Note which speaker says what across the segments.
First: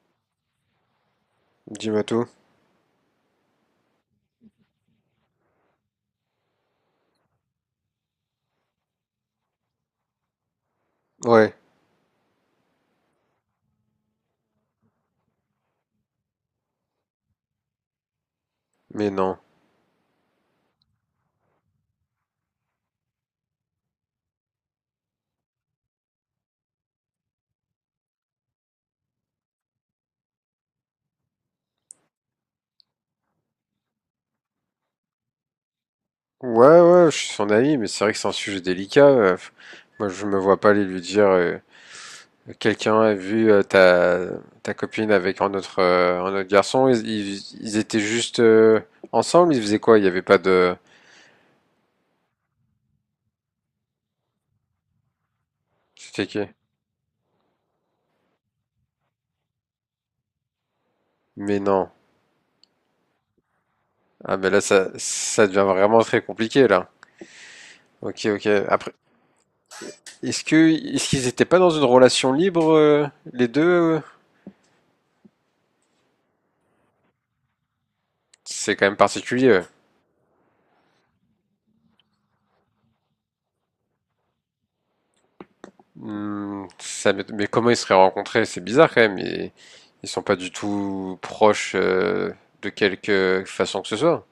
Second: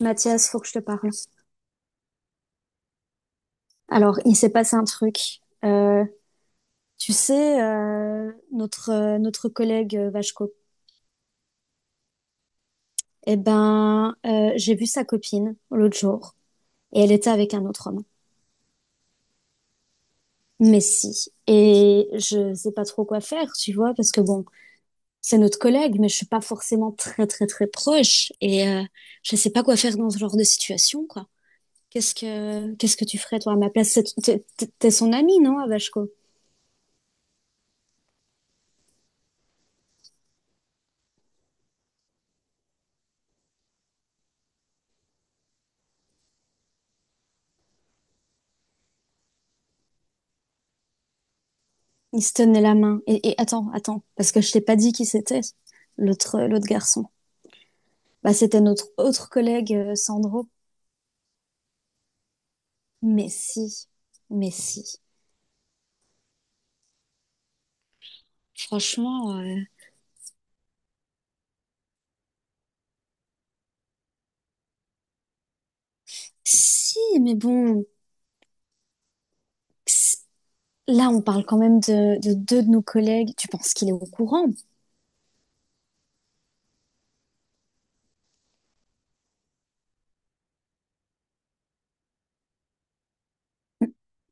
Speaker 1: Mathias, faut que je te parle.
Speaker 2: Dis-moi tout.
Speaker 1: Alors, il s'est passé un truc. Notre, notre collègue Vachko,
Speaker 2: Ouais,
Speaker 1: j'ai vu sa copine l'autre jour et elle était avec un autre homme.
Speaker 2: mais non.
Speaker 1: Mais si. Et je sais pas trop quoi faire, tu vois, parce que bon, c'est notre collègue, mais je suis pas forcément très, très, très proche je sais pas quoi faire dans ce genre de situation, quoi. Qu'est-ce que tu ferais, toi, à ma place? T'es son ami, non, à Vachko?
Speaker 2: Ouais, ouais, je suis son ami, mais c'est vrai que c'est un sujet délicat. Moi, je me vois pas aller lui dire quelqu'un a vu ta copine avec un autre garçon. Ils étaient juste ensemble, ils faisaient quoi? Il n'y avait pas de.
Speaker 1: Il se tenait la main. Et attends, attends, parce que je t'ai pas dit qui c'était,
Speaker 2: C'était qui?
Speaker 1: l'autre garçon. Bah, c'était notre autre collègue, Sandro.
Speaker 2: Mais non.
Speaker 1: Mais si,
Speaker 2: Ah, mais
Speaker 1: mais
Speaker 2: là,
Speaker 1: si.
Speaker 2: ça devient vraiment très compliqué, là. Ok, ok. Après,
Speaker 1: Franchement,
Speaker 2: est-ce que, est-ce qu'ils étaient pas dans une relation libre, les deux?
Speaker 1: si, mais bon,
Speaker 2: C'est quand même particulier.
Speaker 1: c- là, on parle quand même de deux de nos collègues. Tu penses qu'il est au courant?
Speaker 2: Mais comment ils se seraient rencontrés? C'est bizarre quand même. Ils sont pas du tout proches de quelque façon que ce soit.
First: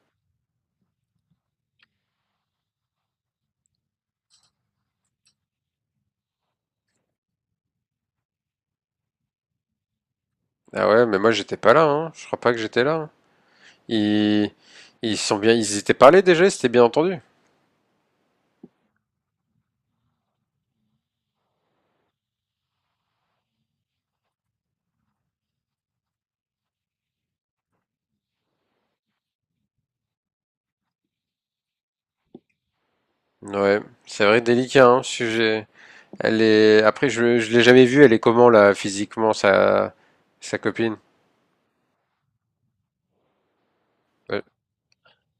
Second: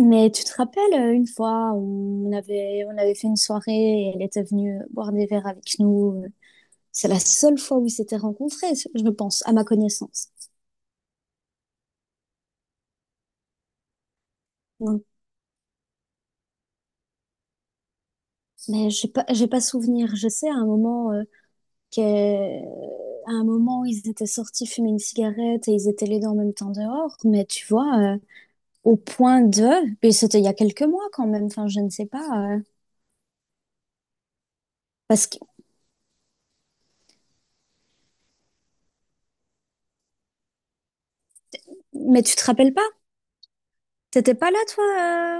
Speaker 1: Mais tu te rappelles, une fois, on avait fait une soirée et elle était venue boire des verres avec nous. C'est la seule fois où ils s'étaient rencontrés, je pense, à ma connaissance.
Speaker 2: Ah ouais, mais moi j'étais pas là, hein. Je crois pas que j'étais là, hein. Ils, ils sont bien, ils étaient parlés déjà, ils s'étaient bien entendus.
Speaker 1: Mais j'ai pas souvenir. Je sais à un moment qu'à à un moment où ils étaient sortis fumer une cigarette et ils étaient les deux en même temps dehors. Mais tu vois, au point de, et c'était il y a quelques mois quand même. Enfin, je ne sais pas.
Speaker 2: Ouais, c'est vrai, délicat, hein,
Speaker 1: Parce que,
Speaker 2: sujet. Elle est, après je l'ai jamais vue. Elle est comment là, physiquement, sa copine?
Speaker 1: mais tu te rappelles pas? T'étais
Speaker 2: Euh,
Speaker 1: pas là, toi,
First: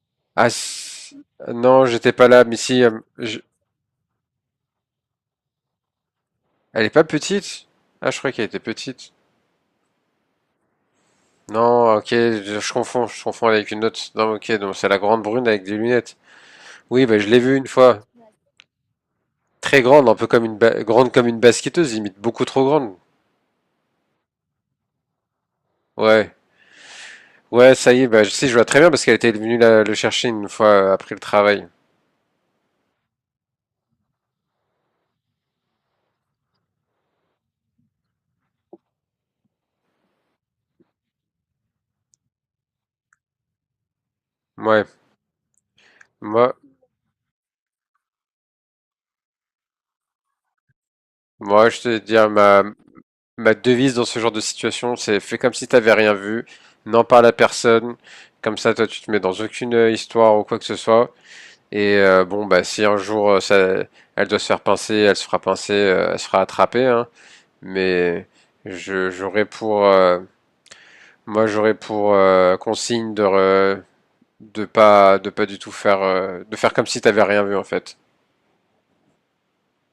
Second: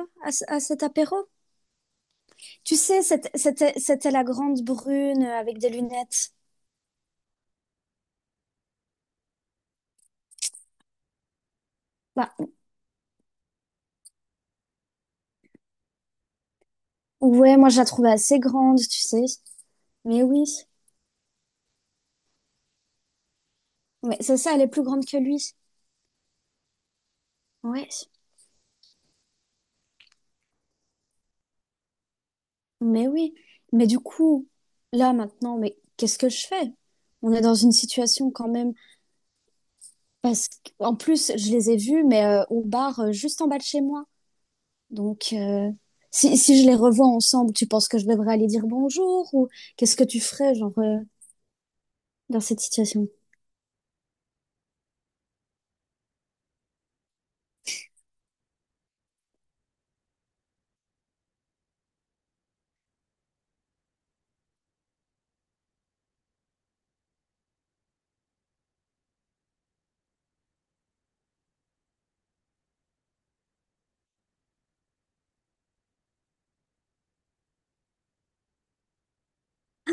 Speaker 1: à,
Speaker 2: Ah
Speaker 1: à cet apéro?
Speaker 2: si- non, j'étais pas là, mais
Speaker 1: Tu
Speaker 2: si,
Speaker 1: sais, c'était, c'était, c'était la grande brune avec des lunettes.
Speaker 2: elle est pas petite? Ah, je croyais qu'elle était petite. Non, ok,
Speaker 1: Bah,
Speaker 2: je confonds avec une autre. Non, ok, donc c'est la grande brune avec des lunettes. Oui, bah, je l'ai vue
Speaker 1: ouais,
Speaker 2: une
Speaker 1: moi je la
Speaker 2: fois.
Speaker 1: trouvais assez grande, tu sais.
Speaker 2: Très grande, un
Speaker 1: Mais
Speaker 2: peu
Speaker 1: oui,
Speaker 2: comme une grande comme une basketteuse, limite beaucoup trop grande.
Speaker 1: mais c'est ça, elle est plus grande que lui.
Speaker 2: Ouais, ouais,
Speaker 1: Ouais.
Speaker 2: ça y est, si, je vois très bien parce qu'elle était venue le chercher une fois après le travail.
Speaker 1: Mais oui, mais du coup, là maintenant, mais qu'est-ce que je fais? On est dans une situation quand même, parce qu'en plus, je les ai vus, mais au bar juste en bas de chez moi.
Speaker 2: Ouais,
Speaker 1: Donc, si,
Speaker 2: moi,
Speaker 1: si je les revois ensemble, tu penses que je devrais aller dire bonjour ou qu'est-ce que tu ferais, genre,
Speaker 2: moi, je te dire
Speaker 1: dans cette situation?
Speaker 2: ma devise dans ce genre de situation, c'est fais comme si t'avais rien vu, n'en parle à personne. Comme ça, toi, tu te mets dans aucune histoire ou quoi que ce soit. Et bon, bah, si un jour elle doit se faire pincer, elle se fera pincer, elle se fera attraper, hein. Mais j'aurais pour, moi, j'aurais pour de pas du tout faire, de faire comme si t'avais rien vu en fait.
Speaker 1: Ah,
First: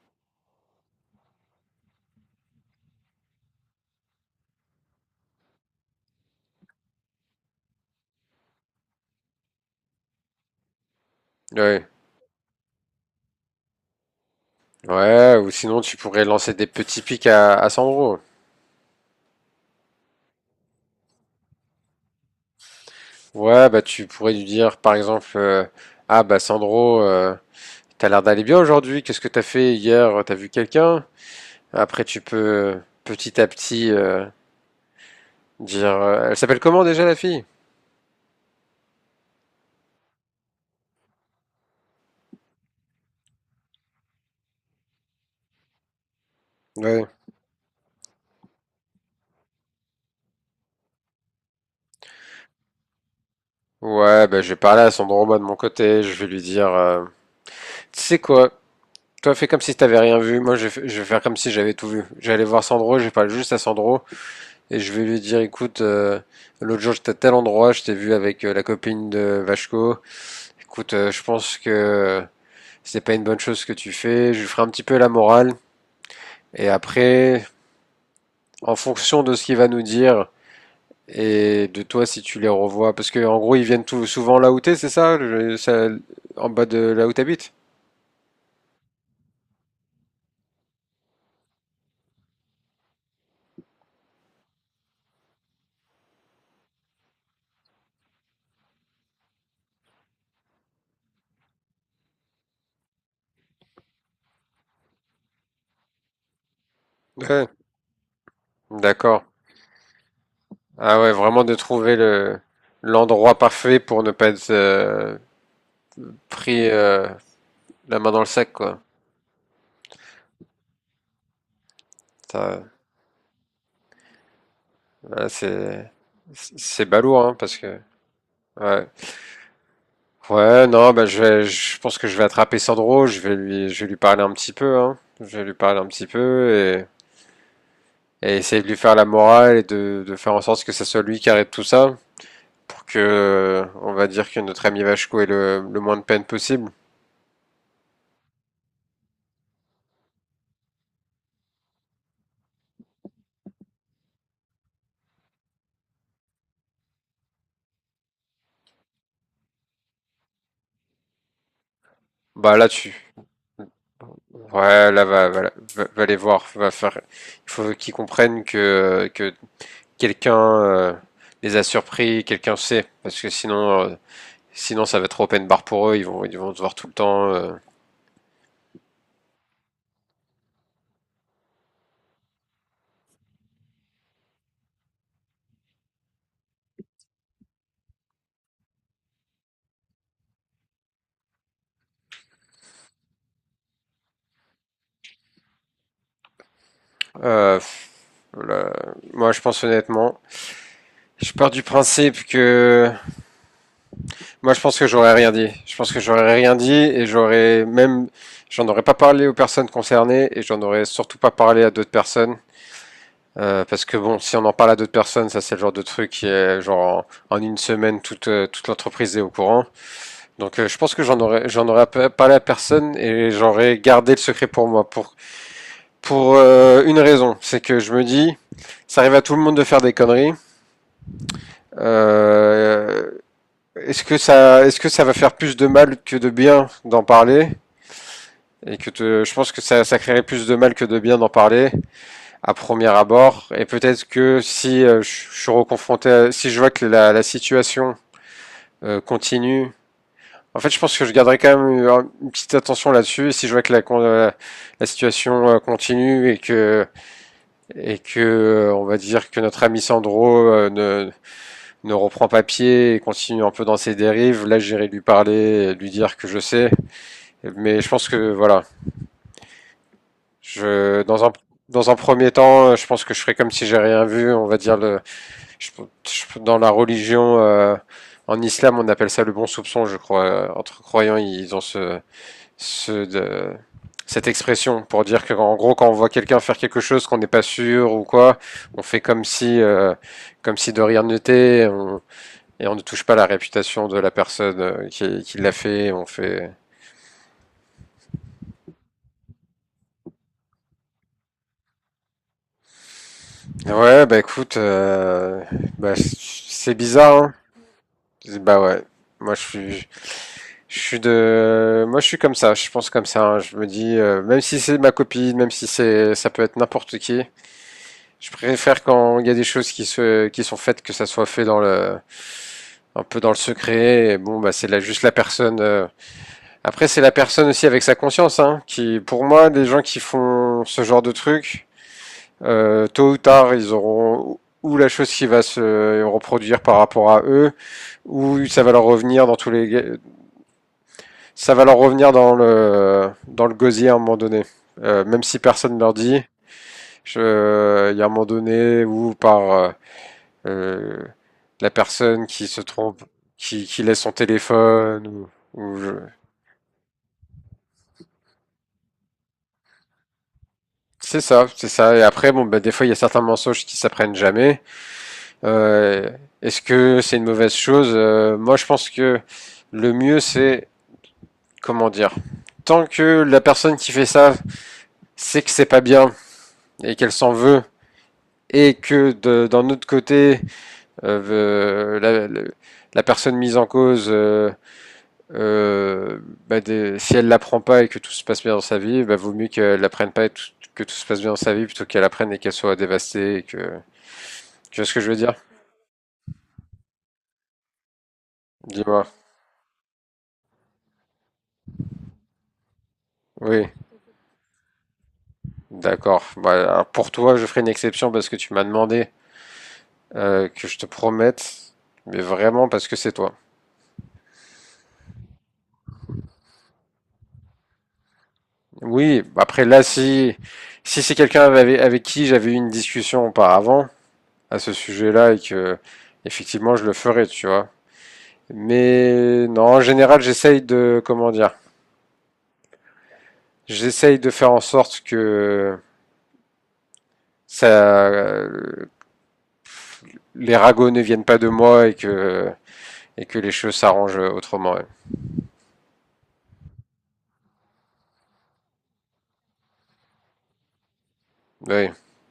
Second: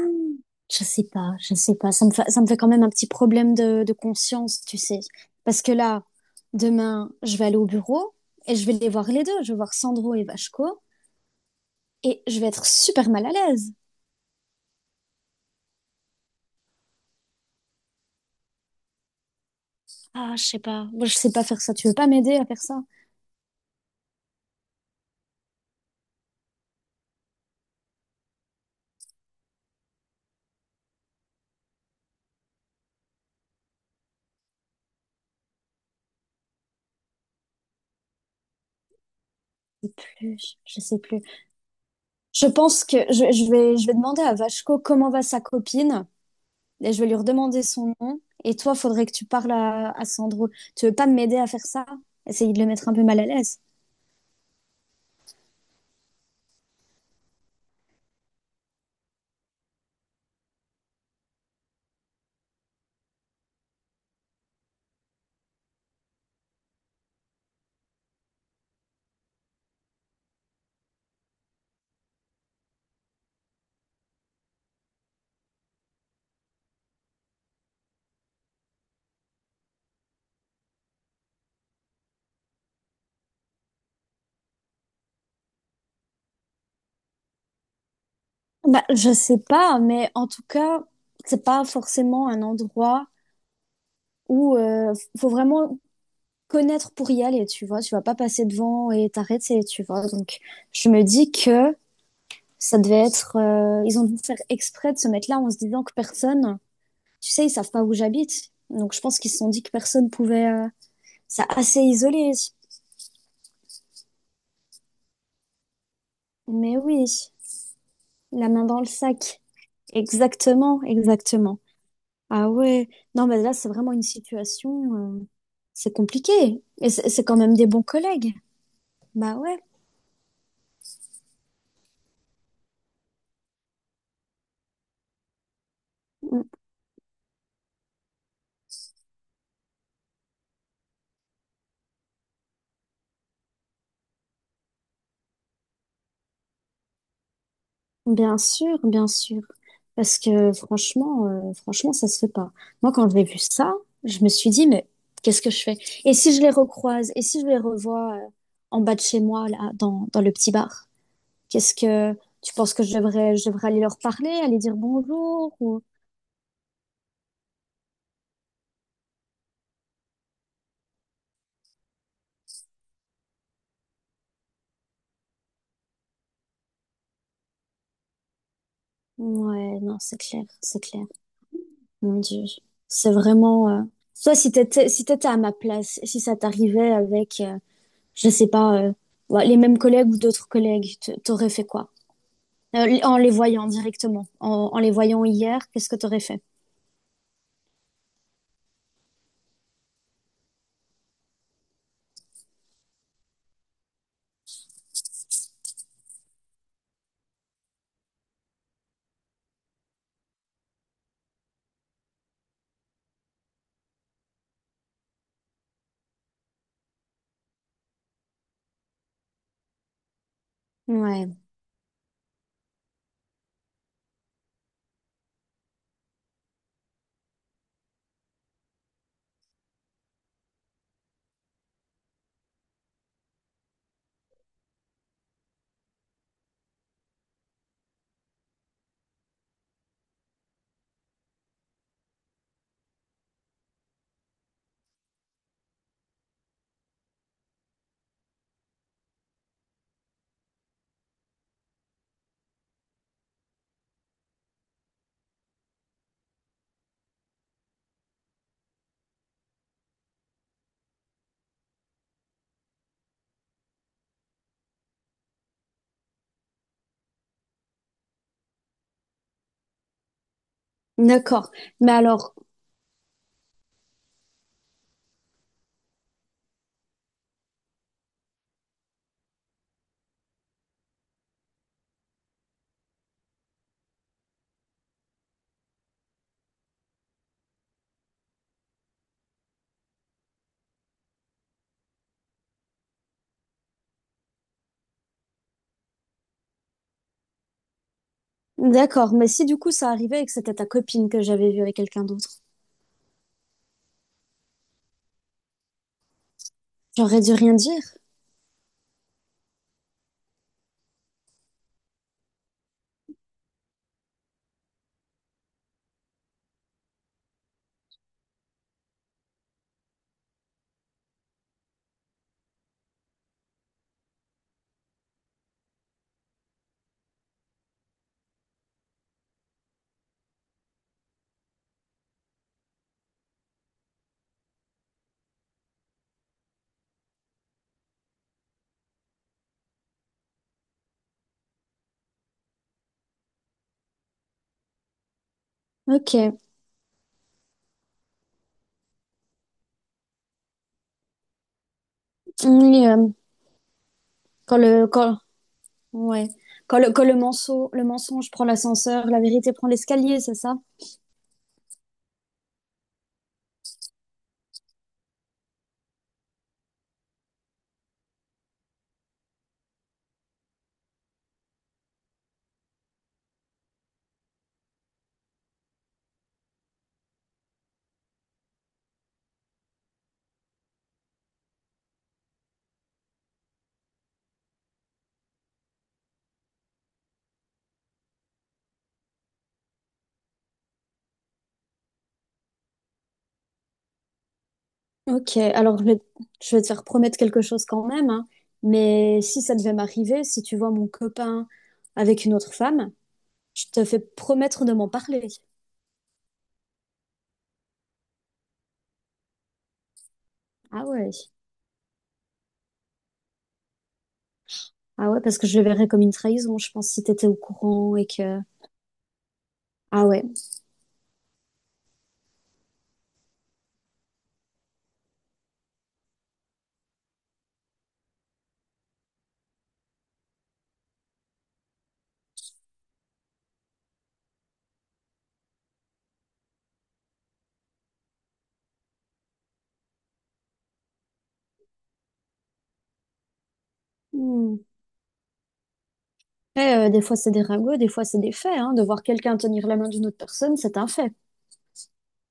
Speaker 1: je sais pas. Ça me fait quand même un petit problème de conscience, tu sais. Parce que là, demain, je vais aller au bureau et je vais les voir les deux. Je vais voir Sandro et Vachko.
Speaker 2: Ouais,
Speaker 1: Et je vais être super mal à l'aise.
Speaker 2: ouais. Ou sinon, tu pourrais lancer des petits pics à Sandro.
Speaker 1: Ah, je sais pas. Moi, je sais pas faire ça. Tu veux pas m'aider à faire ça?
Speaker 2: Ouais, bah, tu pourrais lui dire, par exemple, ah bah Sandro, t'as l'air d'aller bien aujourd'hui. Qu'est-ce que t'as fait hier? T'as vu quelqu'un? Après, tu peux petit à petit. Dire, elle s'appelle comment déjà la fille?
Speaker 1: Je sais plus. Je sais plus. Je pense que je vais demander à Vachko comment va sa copine et je vais
Speaker 2: Ouais.
Speaker 1: lui redemander son nom. Et toi, faudrait que tu parles à Sandro. Tu veux pas m'aider à faire ça? Essayer de le mettre un peu mal à l'aise.
Speaker 2: Ouais, bah, je vais parler à son droma de mon côté, je vais lui dire, tu sais quoi, toi fais comme si t'avais rien vu, moi je vais, f- je vais faire comme si j'avais tout vu. J'allais voir Sandro, je vais parler juste à Sandro, et je vais lui dire, écoute, l'autre jour j'étais à tel endroit, je t'ai vu avec la copine de Vachko, écoute, je pense que c'est pas une bonne chose ce que tu fais, je lui ferai un petit peu la morale, et après, en fonction de ce qu'il va nous dire. Et de toi, si tu les revois, parce que en gros, souvent là où t'es, c'est ça, en bas de là où t'habites?
Speaker 1: Bah, je sais pas, mais en tout cas, c'est pas forcément un endroit où faut vraiment connaître pour y aller, tu vois. Tu vas pas passer devant et t'arrêter, tu vois. Donc, je me dis que ça devait être, ils ont dû faire exprès de se mettre là en se disant que personne, tu sais,
Speaker 2: Ouais,
Speaker 1: ils savent pas où j'habite. Donc je pense
Speaker 2: d'accord.
Speaker 1: qu'ils se sont dit que personne pouvait,
Speaker 2: Ah ouais, vraiment
Speaker 1: ça
Speaker 2: de
Speaker 1: assez
Speaker 2: trouver
Speaker 1: isolé.
Speaker 2: le l'endroit parfait pour ne pas être pris
Speaker 1: Mais oui,
Speaker 2: euh, la main dans le
Speaker 1: la
Speaker 2: sac,
Speaker 1: main
Speaker 2: quoi.
Speaker 1: dans le sac. Exactement, exactement. Ah
Speaker 2: Ça,
Speaker 1: ouais. Non, mais là, c'est vraiment une situation,
Speaker 2: ouais,
Speaker 1: c'est compliqué.
Speaker 2: c'est
Speaker 1: Et c'est
Speaker 2: balourd,
Speaker 1: c'est
Speaker 2: hein,
Speaker 1: quand même
Speaker 2: parce
Speaker 1: des
Speaker 2: que
Speaker 1: bons collègues.
Speaker 2: ouais.
Speaker 1: Bah ouais.
Speaker 2: Ouais, non, je pense que je vais attraper Sandro, je vais lui parler un petit peu, hein. Je vais lui parler un petit
Speaker 1: Mm.
Speaker 2: peu et essayer de lui faire la morale et de faire en sorte que ce soit lui qui arrête tout ça, pour que, on va dire que notre ami Vachko ait le moins de peine possible.
Speaker 1: Bien sûr, bien sûr. Parce que franchement, ça se fait pas. Moi, quand j'ai vu ça, je me suis dit, mais qu'est-ce que je fais? Et si je les recroise? Et si je les revois en bas de chez moi, là, dans, dans le petit bar? Qu'est-ce que tu
Speaker 2: Bah là
Speaker 1: penses que je
Speaker 2: dessus
Speaker 1: devrais, je devrais aller leur parler, aller dire
Speaker 2: ouais là va, va,
Speaker 1: bonjour ou...
Speaker 2: va, va les voir, va faire. Il faut qu'ils comprennent que quelqu'un les a surpris, quelqu'un sait, parce que sinon ça va être open bar pour eux, ils vont se voir tout le temps.
Speaker 1: Ouais, non, c'est clair, c'est clair. Mon Dieu, c'est vraiment. Toi, si t'étais à ma place, si ça t'arrivait avec, je sais pas, ouais, les mêmes collègues ou d'autres collègues, t'aurais fait quoi? En les voyant directement, en les voyant hier, qu'est-ce que tu aurais fait?
Speaker 2: Euh, là, moi je pense honnêtement, je pars du principe que moi, je pense que j'aurais rien dit. Je pense que j'aurais rien dit et j'aurais même, j'en aurais pas parlé aux personnes concernées et j'en aurais surtout pas parlé à d'autres personnes. Parce que bon, si on en parle à d'autres personnes, ça c'est le genre de truc qui est genre en une semaine toute l'entreprise est au courant. Donc je pense que
Speaker 1: Ouais,
Speaker 2: j'en aurais pas parlé à personne et j'aurais gardé le secret pour moi pour une raison, c'est que je me dis ça arrive à tout le monde de faire des conneries. Euh, est-ce que ça va faire plus de mal que de bien d'en parler je pense que ça créerait plus de mal que de bien d'en parler à premier abord. Et peut-être que si je suis reconfronté, si je vois que la situation continue, en fait, je pense que je garderai quand même une petite attention là-dessus. Et si je vois que la situation continue et que on va dire que notre ami Sandro ne reprend pas pied et continue un peu dans ses dérives, là, j'irai lui parler, et lui dire que je sais. Mais je pense que voilà, Je, dans un,
Speaker 1: d'accord.
Speaker 2: dans
Speaker 1: Mais
Speaker 2: un premier
Speaker 1: alors,
Speaker 2: temps, je pense que je ferai comme si j'ai rien vu. On va dire le, je- je- Dans la religion, en islam, on appelle ça le bon soupçon, je crois. Entre croyants, ils ont ce de- cette expression pour dire que, en gros, quand on voit quelqu'un faire quelque chose qu'on n'est pas sûr ou quoi, on fait comme si de rien n'était. Et on ne touche pas la réputation de la personne qui l'a fait. On fait.
Speaker 1: d'accord. Mais si du coup ça arrivait et que c'était ta copine que j'avais vue avec quelqu'un d'autre,
Speaker 2: Ouais, bah écoute, bah, c'est
Speaker 1: j'aurais
Speaker 2: bizarre,
Speaker 1: dû
Speaker 2: hein.
Speaker 1: rien dire.
Speaker 2: Bah ouais, moi je suis, moi je suis comme ça, je pense comme ça, hein. Je me dis, même si c'est ma copine, même si c'est, ça peut être n'importe qui, je préfère quand il y a des choses qui sont faites que ça soit fait dans le, un peu dans le secret. Et bon, bah c'est là juste la personne. Après c'est la personne aussi avec sa conscience, hein, qui, pour moi, les gens qui font ce genre de trucs, tôt ou tard, ils auront ou la chose qui va se reproduire par rapport à eux, ou ça va leur revenir dans tous les ça va leur revenir dans dans le gosier à un moment donné. Même si personne ne leur dit,
Speaker 1: Ok.
Speaker 2: je- il y a un moment donné où par euh, la personne qui se
Speaker 1: Oui.
Speaker 2: trompe, qui laisse son
Speaker 1: Quand le,
Speaker 2: téléphone,
Speaker 1: quand,
Speaker 2: ou je-
Speaker 1: ouais. Quand le mensonge, le mensonge prend l'ascenseur, la vérité prend l'escalier, c'est ça?
Speaker 2: c'est ça, c'est ça. Et après, bon, bah, des fois, il y a certains mensonges qui s'apprennent jamais. Euh, Est-ce que c'est une mauvaise chose? Moi, je pense que le mieux, c'est comment dire. Tant que la personne qui fait ça sait que c'est pas bien et qu'elle s'en veut et que d'un autre côté, euh, la, la- la personne mise en cause, euh, si elle l'apprend pas et que tout se passe bien dans sa vie, bah, vaut mieux qu'elle l'apprenne pas et que tout se passe bien dans sa vie plutôt qu'elle apprenne et qu'elle soit dévastée. Et que... Tu vois ce que je veux dire?
Speaker 1: Ok. Alors, je vais te faire promettre quelque chose quand même, hein.
Speaker 2: Dis-moi.
Speaker 1: Mais si ça devait m'arriver, si tu vois mon copain avec une autre femme, je
Speaker 2: Oui,
Speaker 1: te fais promettre de m'en parler.
Speaker 2: d'accord. Bah, alors, pour toi, je ferai une exception parce que tu m'as demandé que je te
Speaker 1: Ah ouais.
Speaker 2: promette, mais vraiment parce que c'est toi.
Speaker 1: Ah ouais, parce que je le verrais comme une trahison, je pense, si t'étais au courant et que...
Speaker 2: Oui, après là,
Speaker 1: Ah ouais.
Speaker 2: si c'est quelqu'un avec, avec qui j'avais eu une discussion auparavant, à ce sujet-là et que effectivement je le ferai, tu vois. Mais non, en général, j'essaye de comment dire, j'essaye de faire en sorte que ça, euh, les ragots ne viennent pas de moi et que les choses s'arrangent
Speaker 1: Hmm.
Speaker 2: autrement, ouais.
Speaker 1: Après, des fois, c'est des ragots, des fois, c'est des faits. Hein. De voir quelqu'un tenir la main d'une autre personne, c'est un fait.
Speaker 2: Oui,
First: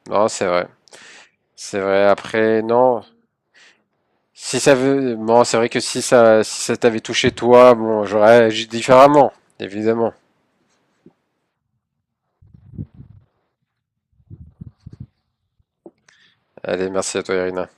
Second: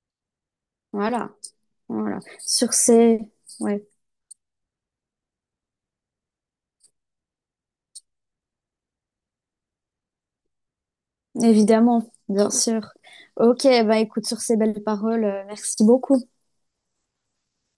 Speaker 2: non, c'est vrai,
Speaker 1: Voilà.
Speaker 2: c'est vrai.
Speaker 1: Voilà.
Speaker 2: Après,
Speaker 1: Sur
Speaker 2: non.
Speaker 1: ces... Ouais,
Speaker 2: Si ça veut, bon, c'est vrai que si si ça t'avait touché toi, bon, j'aurais agi différemment, évidemment.
Speaker 1: évidemment, bien sûr. Ok, bah écoute, sur ces belles paroles, merci beaucoup.
Speaker 2: Allez, merci à toi, Irina.